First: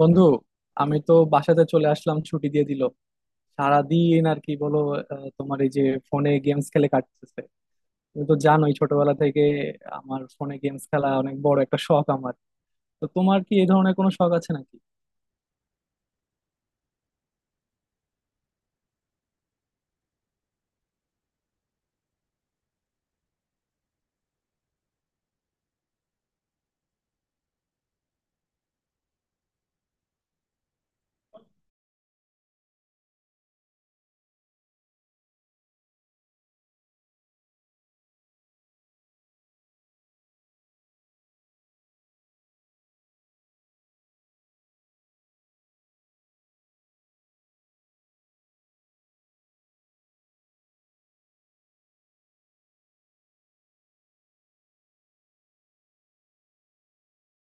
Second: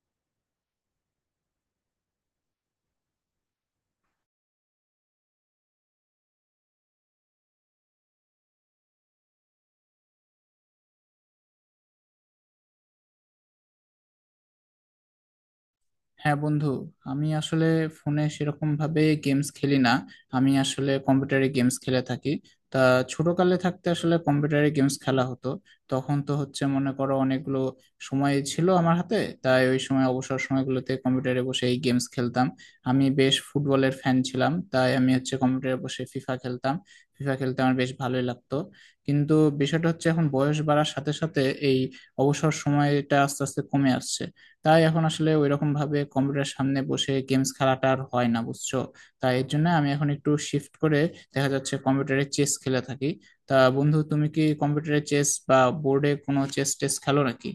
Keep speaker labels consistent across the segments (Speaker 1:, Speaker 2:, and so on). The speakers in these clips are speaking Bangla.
Speaker 1: বন্ধু, আমি তো বাসাতে চলে আসলাম, ছুটি দিয়ে দিল সারাদিন আর কি বলো। তোমার এই যে ফোনে গেমস খেলে কাটতেছে। তুমি তো জানোই ছোটবেলা থেকে আমার ফোনে গেমস খেলা অনেক বড় একটা শখ আমার। তো তোমার কি এই ধরনের কোনো শখ আছে নাকি?
Speaker 2: হ্যাঁ বন্ধু, আমি আসলে ফোনে সেরকম ভাবে গেমস খেলি না। আমি আসলে কম্পিউটারে গেমস খেলে থাকি। তা ছোটকালে থাকতে আসলে কম্পিউটারে গেমস খেলা হতো। তখন তো হচ্ছে মনে করো অনেকগুলো সময় ছিল আমার হাতে, তাই ওই সময় অবসর সময়গুলোতে কম্পিউটারে বসে এই গেমস খেলতাম। আমি বেশ ফুটবলের ফ্যান ছিলাম, তাই আমি হচ্ছে কম্পিউটারে বসে ফিফা খেলতাম। ফিফা খেলতে আমার বেশ ভালোই লাগতো। কিন্তু বিষয়টা হচ্ছে এখন বয়স বাড়ার সাথে সাথে এই অবসর সময়টা আস্তে আস্তে কমে আসছে। তাই এখন আসলে ওইরকম ভাবে কম্পিউটার সামনে বসে গেমস খেলাটা আর হয় না বুঝছো। তাই এর জন্য আমি এখন একটু শিফট করে দেখা যাচ্ছে কম্পিউটারে চেস খেলে থাকি। তা বন্ধু, তুমি কি কম্পিউটারে চেস বা বোর্ডে কোনো চেস টেস খেলো নাকি?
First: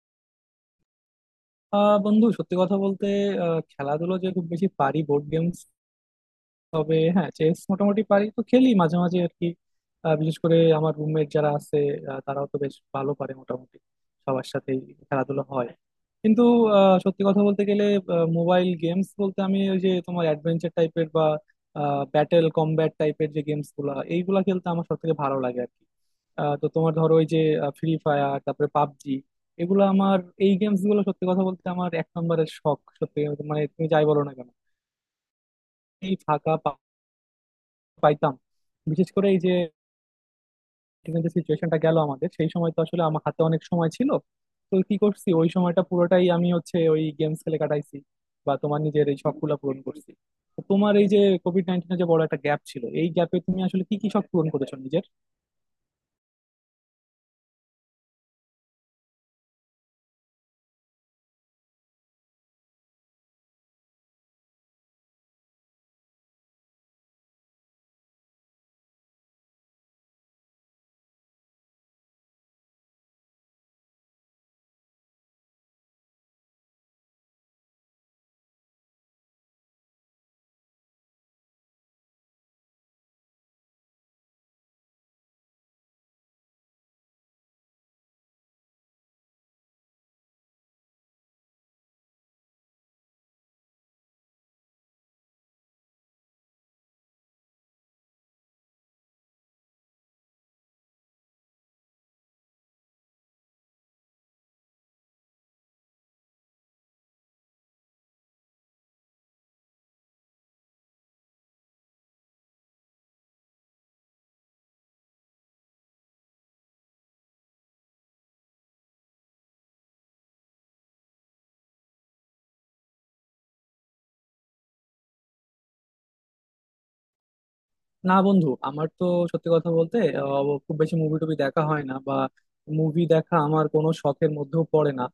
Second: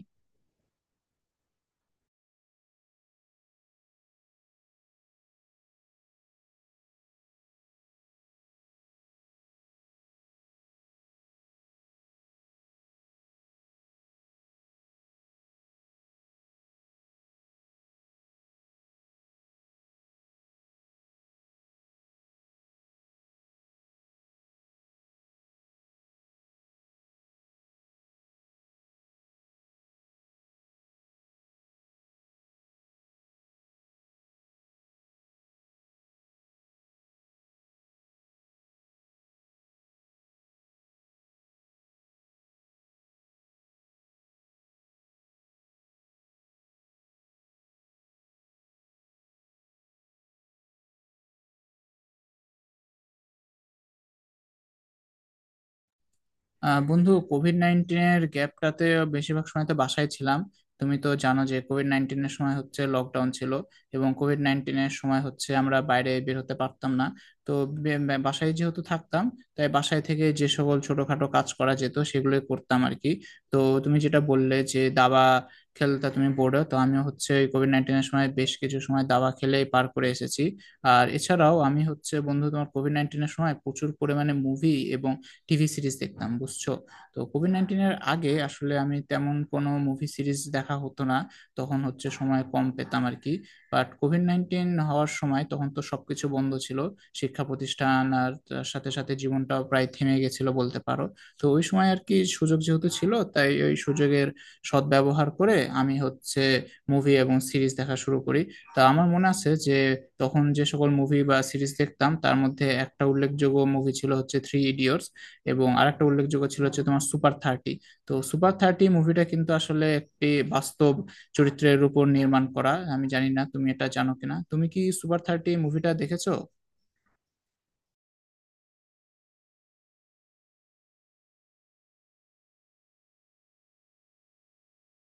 Speaker 1: বন্ধু, সত্যি কথা বলতে খেলাধুলো যে খুব বেশি পারি বোর্ড গেমস। তবে হ্যাঁ, চেস মোটামুটি পারি, তো খেলি মাঝে মাঝে আর কি। বিশেষ করে আমার রুমমেট যারা আছে, তারাও তো বেশ ভালো পারে মোটামুটি, সবার সাথেই খেলাধুলা হয়। কিন্তু সত্যি কথা বলতে গেলে মোবাইল গেমস বলতে আমি ওই যে তোমার অ্যাডভেঞ্চার টাইপের বা ব্যাটেল কমব্যাট টাইপের যে গেমস গুলা, এইগুলা খেলতে আমার সব থেকে ভালো লাগে আর কি। তো তোমার ধরো ওই যে ফ্রি ফায়ার, তারপরে পাবজি, এগুলো আমার, এই গেমস গুলো সত্যি কথা বলতে আমার এক নম্বরের শখ সত্যি কথা বলতে। মানে তুমি যাই বলো না কেন এই ফাঁকা পাইতাম, বিশেষ করে এই যে এখানে যে সিচুয়েশনটা গেল আমাদের, সেই সময় তো আসলে আমার হাতে অনেক সময় ছিল। তো কি করছি, ওই সময়টা পুরোটাই আমি হচ্ছে ওই গেমস খেলে কাটাইছি, বা তোমার নিজের এই শখগুলা পূরণ করছি। তো তোমার এই যে কোভিড নাইন্টিনের যে বড় একটা গ্যাপ ছিল, এই গ্যাপে তুমি আসলে কি কি শখ পূরণ করেছো নিজের?
Speaker 2: আহ বন্ধু, কোভিড নাইন্টিনের গ্যাপটাতে বেশিরভাগ সময় তো বাসায় ছিলাম। তুমি তো জানো যে কোভিড নাইন্টিনের সময় হচ্ছে লকডাউন ছিল, এবং কোভিড নাইন্টিনের সময় হচ্ছে আমরা বাইরে বের হতে পারতাম না। তো বে- বে- বাসায় যেহেতু থাকতাম, তাই বাসায় থেকে যে সকল ছোটখাটো কাজ করা যেত সেগুলোই করতাম আর কি। তো তুমি যেটা বললে যে দাবা খেলতা তুমি বোর্ডে, তো আমিও হচ্ছে ওই কোভিড নাইন্টিনের সময় বেশ কিছু সময় দাবা খেলেই পার করে এসেছি। আর এছাড়াও আমি হচ্ছে বন্ধু তোমার কোভিড নাইন্টিনের সময় প্রচুর পরিমাণে মুভি এবং টিভি সিরিজ দেখতাম বুঝছো। তো কোভিড নাইন্টিনের আগে আসলে আমি তেমন কোনো মুভি সিরিজ দেখা হতো না, তখন হচ্ছে সময় কম পেতাম আর কি। বাট কোভিড নাইন্টিন হওয়ার সময় তখন তো সবকিছু বন্ধ ছিল, শিক্ষা প্রতিষ্ঠান আর তার সাথে সাথে জীবনটাও প্রায় থেমে গেছিল বলতে পারো। তো ওই সময় আর কি সুযোগ যেহেতু ছিল, তাই ওই সুযোগের সদ্ব্যবহার করে আমি হচ্ছে মুভি এবং সিরিজ দেখা শুরু করি। তা আমার মনে আছে যে তখন যে সকল মুভি বা সিরিজ দেখতাম তার মধ্যে একটা উল্লেখযোগ্য মুভি ছিল হচ্ছে থ্রি ইডিয়টস, এবং আরেকটা উল্লেখযোগ্য ছিল হচ্ছে তোমার সুপার থার্টি। তো সুপার থার্টি মুভিটা কিন্তু আসলে একটি বাস্তব চরিত্রের উপর নির্মাণ করা। আমি জানি না তুমি এটা জানো কিনা, তুমি কি সুপার থার্টি মুভিটা দেখেছো?
Speaker 1: না বন্ধু, আমার তো সত্যি কথা বলতে খুব বেশি মুভি টুভি দেখা হয় না, বা মুভি দেখা আমার কোনো শখের মধ্যেও পড়ে না।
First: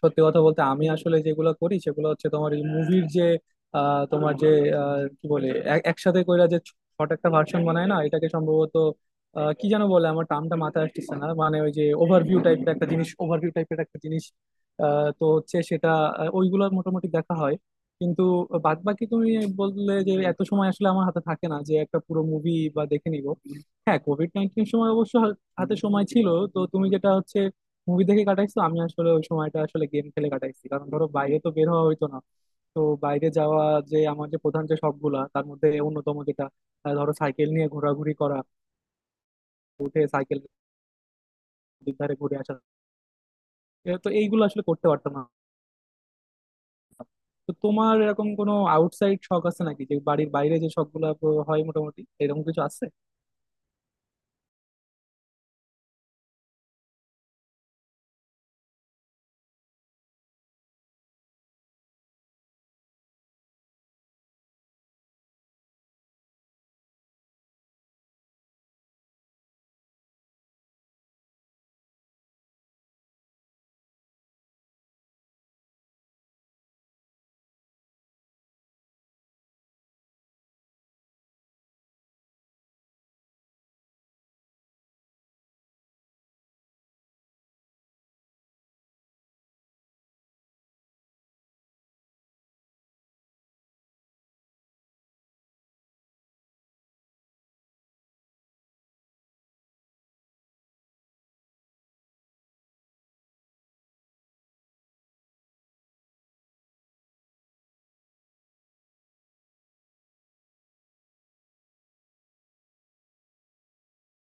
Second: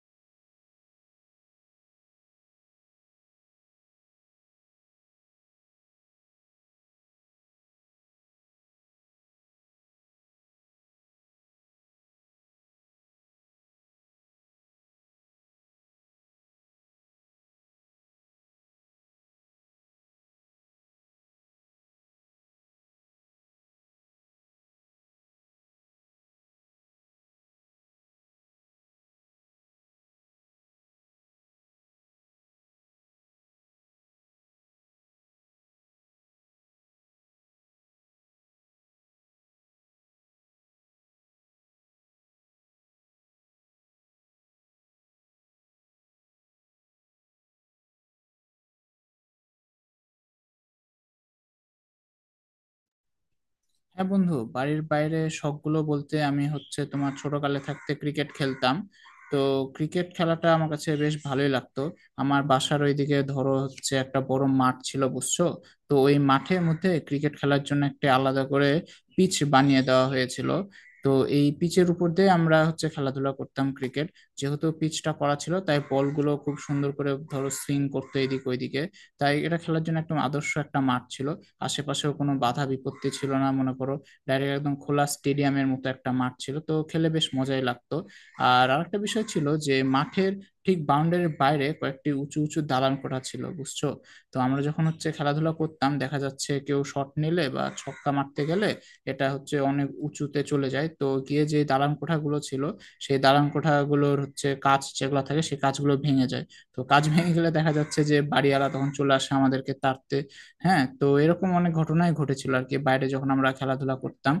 Speaker 1: সত্যি কথা বলতে আমি আসলে যেগুলো করি সেগুলো হচ্ছে তোমার এই মুভির যে, আহ, তোমার যে আহ, কি বলে একসাথে কইরা যে ছোট একটা ভার্সন বানায় না এটাকে, সম্ভবত কি যেন বলে, আমার টার্মটা মাথায় আসতেছে না, মানে ওই যে ওভারভিউ টাইপের একটা জিনিস, ওভারভিউ টাইপের একটা জিনিস। তো হচ্ছে সেটা ওইগুলো মোটামুটি দেখা হয়। কিন্তু বাদ বাকি তুমি বললে যে এত সময় আসলে আমার হাতে থাকে না যে একটা পুরো মুভি বা দেখে নিব। হ্যাঁ, কোভিড নাইন্টিন সময় অবশ্য হাতে সময় ছিল। তো তুমি যেটা হচ্ছে মুভি দেখে কাটাইছো, আমি আসলে ওই সময়টা আসলে গেম খেলে কাটাইছি, কারণ ধরো বাইরে তো বের হওয়া হইতো না। তো বাইরে যাওয়া, যে আমার যে প্রধান যে শখগুলা তার মধ্যে অন্যতম যেটা, ধরো সাইকেল নিয়ে ঘোরাঘুরি করা, উঠে সাইকেল দুধারে ঘুরে আসা, এ তো এইগুলো আসলে করতে পারতাম না। তো তোমার এরকম কোনো আউটসাইড শখ আছে নাকি, যে বাড়ির বাইরে যে শখ গুলা হয় মোটামুটি এরকম কিছু আছে?
Speaker 2: হ্যাঁ বন্ধু, বাড়ির বাইরে শখগুলো বলতে আমি হচ্ছে তোমার ছোটকালে থাকতে ক্রিকেট খেলতাম। তো ক্রিকেট খেলাটা আমার কাছে বেশ ভালোই লাগতো। আমার বাসার ওইদিকে ধরো হচ্ছে একটা বড় মাঠ ছিল বুঝছো। তো ওই মাঠের মধ্যে ক্রিকেট খেলার জন্য একটা আলাদা করে পিচ বানিয়ে দেওয়া হয়েছিল। তো এই পিচের উপর দিয়ে আমরা হচ্ছে খেলাধুলা করতাম ক্রিকেট। যেহেতু পিচটা করা ছিল তাই বলগুলো খুব সুন্দর করে ধরো সুইং করতো এদিক ওইদিকে। তাই এটা খেলার জন্য একদম আদর্শ একটা মাঠ ছিল, আশেপাশেও কোনো বাধা বিপত্তি ছিল না মনে করো। ডাইরেক্ট একদম খোলা স্টেডিয়ামের মতো একটা মাঠ ছিল, তো খেলে বেশ মজাই লাগতো। আর আরেকটা বিষয় ছিল যে মাঠের ঠিক বাউন্ডারির বাইরে কয়েকটি উঁচু উঁচু দালান কোঠা ছিল বুঝছো। তো আমরা যখন হচ্ছে খেলাধুলা করতাম দেখা যাচ্ছে কেউ শট নিলে বা ছক্কা মারতে গেলে এটা হচ্ছে অনেক উঁচুতে চলে যায়, তো গিয়ে যে দালান কোঠাগুলো ছিল সেই দালান কোঠাগুলোর হচ্ছে কাঁচ যেগুলো থাকে সেই কাঁচগুলো ভেঙে যায়। তো কাঁচ ভেঙে গেলে দেখা যাচ্ছে যে বাড়িওয়ালা তখন চলে আসে আমাদেরকে তাড়তে। হ্যাঁ, তো এরকম অনেক ঘটনাই ঘটেছিল আর কি বাইরে যখন আমরা খেলাধুলা করতাম।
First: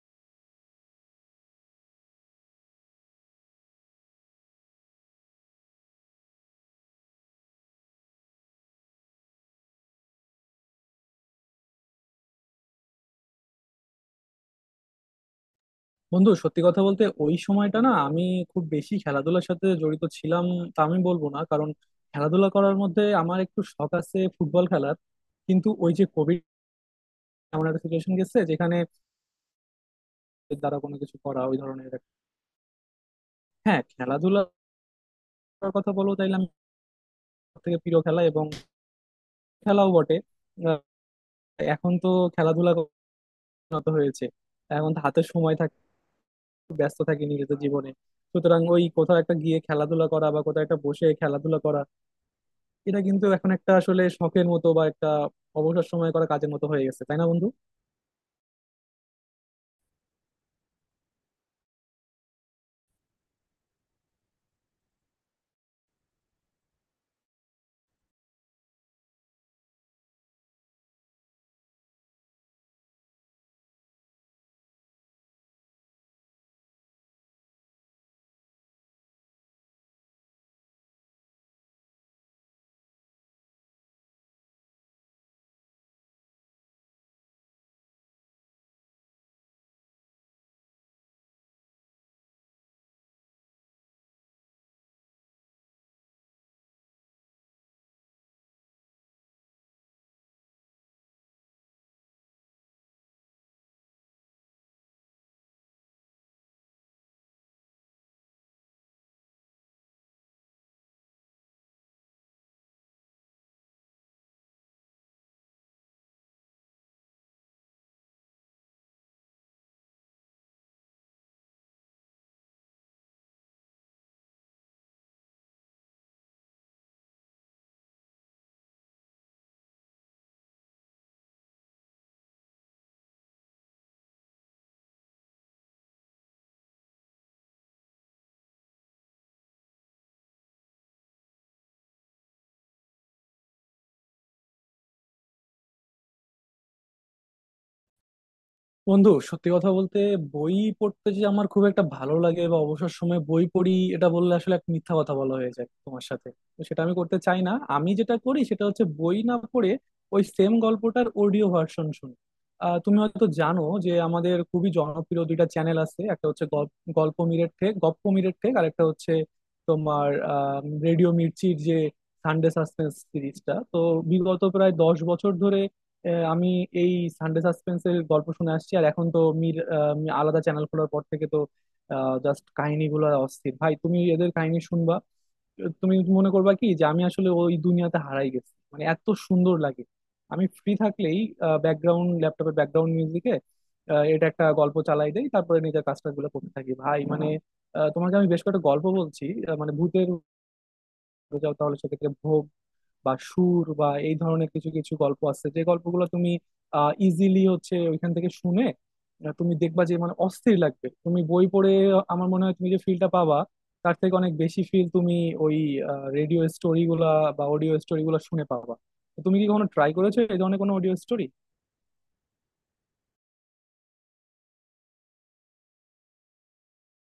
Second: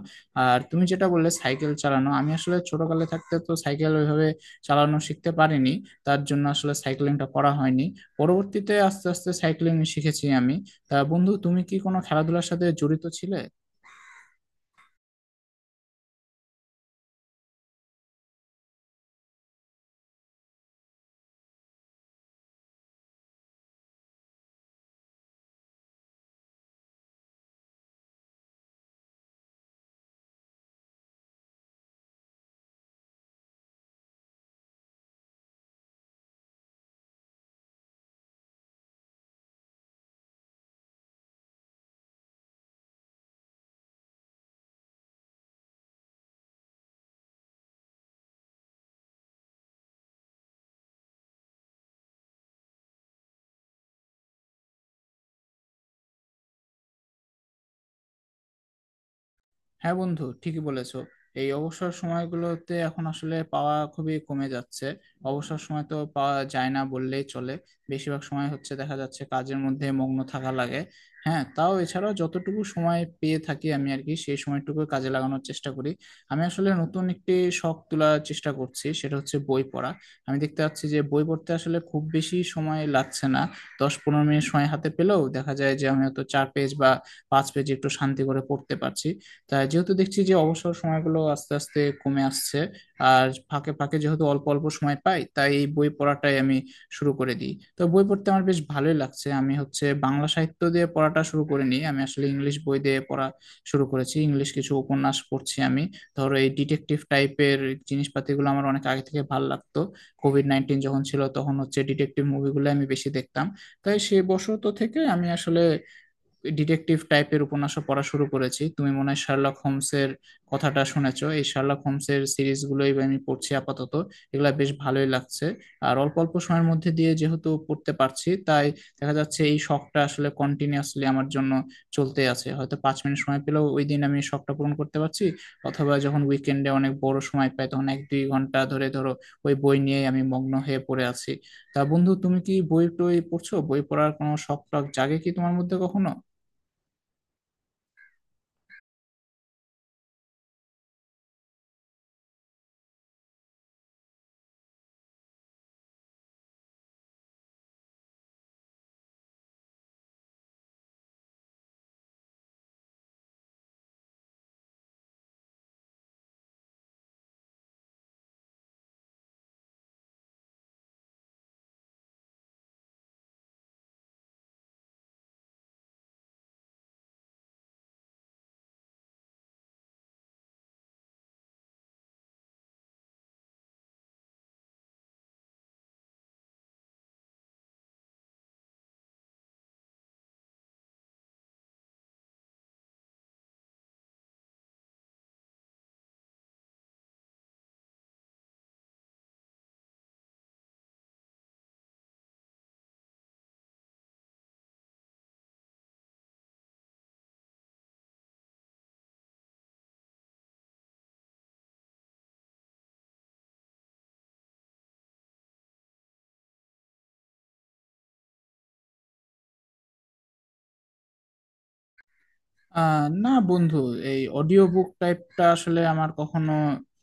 Speaker 2: আর তুমি যেটা বললে সাইকেল চালানো, আমি আসলে ছোটকালে থাকতে তো সাইকেল ওইভাবে চালানো শিখতে পারিনি। তার জন্য আসলে সাইক্লিংটা করা হয়নি। পরবর্তীতে আস্তে আস্তে সাইক্লিং শিখেছি আমি। তা বন্ধু, তুমি কি কোনো খেলাধুলার সাথে জড়িত ছিলে?
Speaker 1: বন্ধু, সত্যি কথা বলতে ওই সময়টা না আমি খুব বেশি খেলাধুলার সাথে জড়িত ছিলাম তা আমি বলবো না, কারণ খেলাধুলা করার মধ্যে আমার একটু শখ আছে ফুটবল খেলার। কিন্তু ওই যে কোভিড এমন একটা সিচুয়েশন গেছে যেখানে দ্বারা কোনো কিছু করা ওই ধরনের হ্যাঁ, খেলাধুলার কথা বলবো তাইলে আমি থেকে প্রিয় খেলা এবং খেলাও বটে। আহ, এখন তো খেলাধুলা উন্নত হয়েছে, এখন তো হাতে সময় থাকে, ব্যস্ত থাকি নিজেদের জীবনে। সুতরাং ওই কোথাও একটা গিয়ে খেলাধুলা করা বা কোথাও একটা বসে খেলাধুলা করা, এটা কিন্তু এখন একটা আসলে শখের মতো বা একটা অবসর সময় করা কাজের মতো হয়ে গেছে, তাই না বন্ধু?
Speaker 2: হ্যাঁ বন্ধু, ঠিকই বলেছো। এই অবসর সময়গুলোতে এখন আসলে পাওয়া খুবই কমে যাচ্ছে। অবসর সময় তো পাওয়া যায় না বললেই চলে। বেশিরভাগ সময় হচ্ছে দেখা যাচ্ছে কাজের মধ্যে মগ্ন থাকা লাগে। হ্যাঁ, তাও এছাড়াও যতটুকু সময় পেয়ে থাকি আমি আর কি সেই সময়টুকু কাজে লাগানোর চেষ্টা করি। আমি আসলে নতুন একটি শখ তোলার চেষ্টা করছি, সেটা হচ্ছে বই পড়া। আমি দেখতে পাচ্ছি যে বই পড়তে আসলে খুব বেশি সময় লাগছে না। 10-15 মিনিট সময় হাতে পেলেও দেখা যায় যে আমি হয়তো 4 পেজ বা 5 পেজ একটু শান্তি করে পড়তে পারছি। তাই যেহেতু দেখছি যে অবসর সময়গুলো আস্তে আস্তে কমে আসছে আর ফাঁকে ফাঁকে যেহেতু অল্প অল্প সময় পাই, তাই এই বই পড়াটাই আমি শুরু করে দিই। তো বই পড়তে আমার বেশ ভালোই লাগছে। আমি হচ্ছে বাংলা সাহিত্য দিয়ে পড়াটা শুরু করিনি, আমি আসলে ইংলিশ বই দিয়ে পড়া শুরু করেছি। ইংলিশ কিছু উপন্যাস পড়ছি আমি, ধরো এই ডিটেকটিভ টাইপের জিনিসপাতিগুলো আমার অনেক আগে থেকে ভালো লাগতো। কোভিড নাইন্টিন যখন ছিল তখন হচ্ছে ডিটেকটিভ মুভিগুলো আমি বেশি দেখতাম। তাই সেই বশত থেকে আমি আসলে ডিটেকটিভ টাইপের উপন্যাসও পড়া শুরু করেছি। তুমি মনে হয় শার্লক হোমসের কথাটা শুনেছো, এই শার্লক হোমসের সিরিজগুলোই আমি পড়ছি আপাতত। এগুলা বেশ ভালোই লাগছে। আর অল্প অল্প সময়ের মধ্যে দিয়ে যেহেতু পড়তে পারছি, তাই দেখা যাচ্ছে এই শখটা আসলে কন্টিনিউয়াসলি আমার জন্য চলতে আছে। হয়তো 5 মিনিট সময় পেলেও ওই দিন আমি শখটা পূরণ করতে পারছি, অথবা যখন উইকেন্ডে অনেক বড় সময় পাই তখন 1-2 ঘন্টা ধরে ধরো ওই বই নিয়েই আমি মগ্ন হয়ে পড়ে আছি। তা বন্ধু, তুমি কি বই টই পড়ছো? বই পড়ার কোনো শখ টখ জাগে কি তোমার মধ্যে কখনো?
Speaker 1: বন্ধু, সত্যি কথা বলতে বই পড়তে যে আমার খুব একটা ভালো লাগে বা অবসর সময় বই পড়ি, এটা বললে আসলে এক মিথ্যা কথা বলা হয়ে যায় তোমার সাথে। তো সেটা আমি করতে চাই না। আমি যেটা করি সেটা হচ্ছে বই না পড়ে ওই সেম গল্পটার অডিও ভার্সন শুনি। তুমি হয়তো জানো যে আমাদের খুবই জনপ্রিয় দুইটা চ্যানেল আছে, একটা হচ্ছে গল্প মিরেট ঠেক, গপ্প মিরেট ঠেক, আর একটা হচ্ছে তোমার রেডিও মির্চির যে সানডে সাসপেন্স সিরিজটা। তো বিগত প্রায় 10 বছর ধরে আমি এই সানডে সাসপেন্সের গল্প শুনে আসছি। আর এখন তো আলাদা চ্যানেল খোলার পর থেকে তো জাস্ট কাহিনীগুলো অস্থির ভাই, তুমি এদের কাহিনী শুনবা। তুমি মনে করবা কি যে আমি আসলে ওই দুনিয়াতে হারাই গেছি, মানে এত সুন্দর লাগে। আমি ফ্রি থাকলেই ব্যাকগ্রাউন্ড, ল্যাপটপের ব্যাকগ্রাউন্ড মিউজিকে এটা একটা গল্প চালাই দেই, তারপরে নিজের কাজটাগুলো করতে থাকি ভাই। মানে তোমাকে আমি বেশ কয়েকটা গল্প বলছি, মানে ভূতের। যাও তাহলে সেক্ষেত্রে ভোগ বা সুর বা এই ধরনের কিছু কিছু গল্প আছে, যে গল্পগুলো তুমি ইজিলি হচ্ছে ওইখান থেকে শুনে তুমি দেখবা যে, মানে অস্থির লাগবে। তুমি বই পড়ে আমার মনে হয় তুমি যে ফিলটা পাবা, তার থেকে অনেক বেশি ফিল তুমি ওই রেডিও স্টোরিগুলা বা অডিও স্টোরিগুলা শুনে পাবা। তো তুমি কি কখনো ট্রাই করেছো এই ধরনের কোনো অডিও স্টোরি?
Speaker 2: আহ না বন্ধু, এই অডিও বুক টাইপটা আসলে আমার কখনো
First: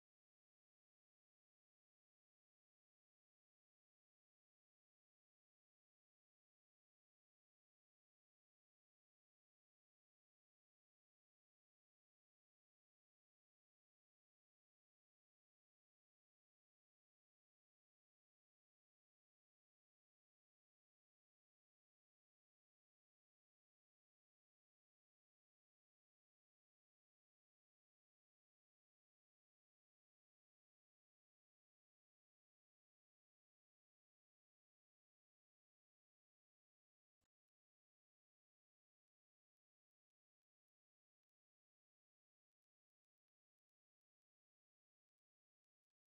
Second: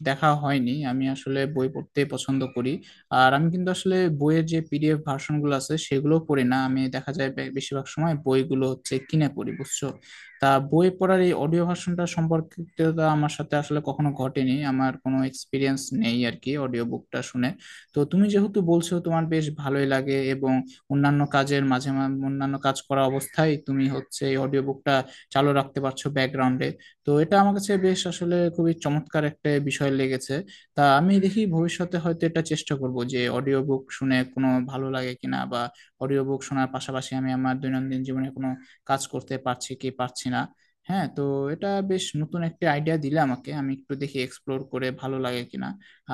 Speaker 2: দেখা হয়নি। আমি আসলে বই পড়তে পছন্দ করি। আর আমি কিন্তু আসলে বইয়ের যে পিডিএফ ভার্সন গুলো আছে সেগুলো পড়ি না, আমি দেখা যায় বেশিরভাগ সময় বইগুলো হচ্ছে কিনে পড়ি বুঝছো। তা বই পড়ার এই অডিও ভার্সনটা সম্পর্কিতটা আমার সাথে আসলে কখনো ঘটেনি, আমার কোনো এক্সপিরিয়েন্স নেই আর কি অডিও বুকটা শুনে। তো তুমি যেহেতু বলছো তোমার বেশ ভালোই লাগে এবং অন্যান্য কাজের মাঝে অন্যান্য কাজ করা অবস্থায় তুমি হচ্ছে এই অডিও বুকটা চালু রাখতে পারছো ব্যাকগ্রাউন্ডে, তো এটা আমার কাছে বেশ আসলে খুবই চমৎকার একটা বিষয় লেগেছে। তা আমি দেখি ভবিষ্যতে হয়তো এটা চেষ্টা করব যে অডিও বুক শুনে কোনো ভালো লাগে কিনা, বা অডিও বুক শোনার পাশাপাশি আমি আমার দৈনন্দিন জীবনে কোনো কাজ করতে পারছি কি পারছি না। হ্যাঁ, তো এটা বেশ নতুন একটা আইডিয়া দিলে আমাকে, আমি একটু দেখি এক্সপ্লোর করে ভালো লাগে কিনা।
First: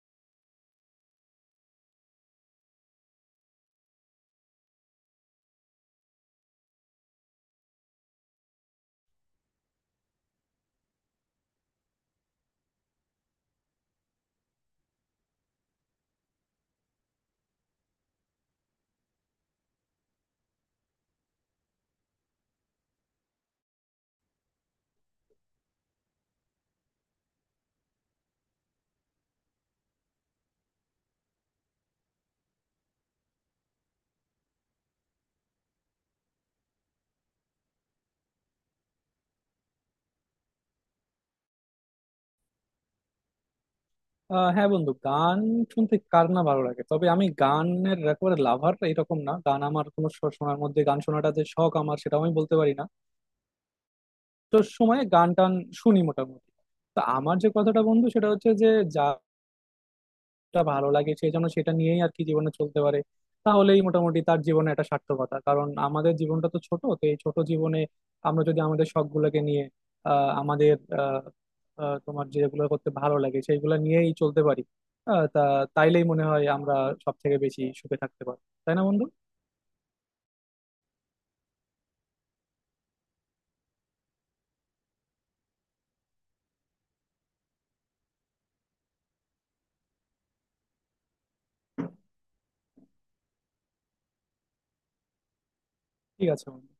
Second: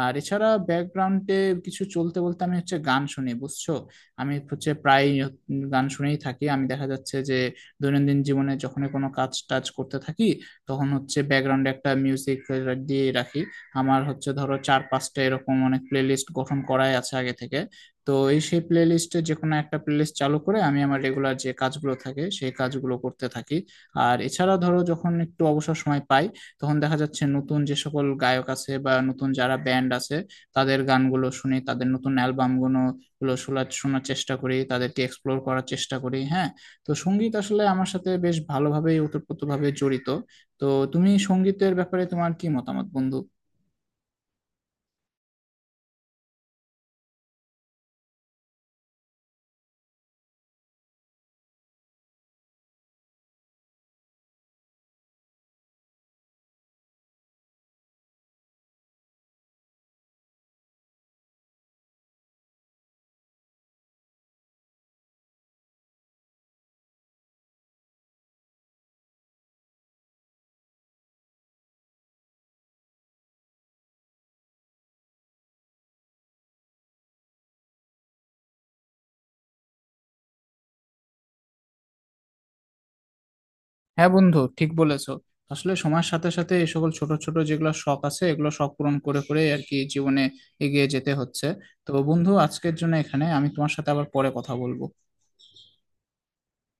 Speaker 2: আর এছাড়া ব্যাকগ্রাউন্ডে কিছু চলতে বলতে আমি হচ্ছে গান শুনি বুঝছো। আমি হচ্ছে প্রায় গান শুনেই থাকি। আমি দেখা যাচ্ছে যে দৈনন্দিন জীবনে যখন কোনো কাজ টাজ করতে থাকি তখন হচ্ছে ব্যাকগ্রাউন্ডে একটা মিউজিক দিয়ে রাখি। আমার হচ্ছে ধরো চার পাঁচটা এরকম অনেক প্লেলিস্ট গঠন করাই আছে আগে থেকে। তো এই সেই প্লেলিস্টে যে কোনো একটা প্লেলিস্ট চালু করে আমি আমার রেগুলার যে কাজগুলো থাকে সেই কাজগুলো করতে থাকি। আর এছাড়া ধরো যখন একটু অবসর সময় পাই তখন দেখা যাচ্ছে নতুন যে সকল গায়ক আছে বা নতুন যারা ব্যান্ড আছে তাদের গানগুলো শুনি, তাদের নতুন অ্যালবামগুলো শোনার শোনার চেষ্টা করি, তাদেরকে এক্সপ্লোর করার চেষ্টা করি। হ্যাঁ, তো সঙ্গীত আসলে আমার সাথে বেশ ভালোভাবেই ওতপ্রোতভাবে জড়িত। তো তুমি সঙ্গীতের ব্যাপারে তোমার কি মতামত বন্ধু?
Speaker 1: হ্যাঁ বন্ধু, গান শুনতে কার না ভালো লাগে, তবে আমি গানের একেবারে লাভার এরকম না, গান আমার কোনো শোনার মধ্যে, গান শোনাটা যে শখ আমার সেটাও আমি বলতে পারি না। সময়ে গান টান শুনি মোটামুটি। তো আমার যে কথাটা বন্ধু সেটা হচ্ছে যে, যাটা ভালো লাগে সে যেন সেটা নিয়েই আর কি জীবনে চলতে পারে, তাহলেই মোটামুটি তার জীবনে একটা সার্থকতা। কারণ আমাদের জীবনটা তো ছোট, তো এই ছোট জীবনে আমরা যদি আমাদের শখ গুলোকে নিয়ে, আহ আমাদের আহ আহ, তোমার যেগুলো করতে ভালো লাগে সেইগুলো নিয়েই চলতে পারি, আহ তা তাইলেই মনে হয় আমরা সব থেকে বেশি সুখে থাকতে পারি, তাই না বন্ধু?
Speaker 2: হ্যাঁ বন্ধু, ঠিক বলেছো। আসলে সময়ের সাথে সাথে এই সকল ছোট ছোট যেগুলো শখ আছে এগুলো শখ পূরণ করে করে আর কি জীবনে এগিয়ে যেতে হচ্ছে। তো বন্ধু, আজকের জন্য এখানে আমি, তোমার সাথে আবার পরে কথা বলবো।
Speaker 1: ঠিক আছে বন্ধু।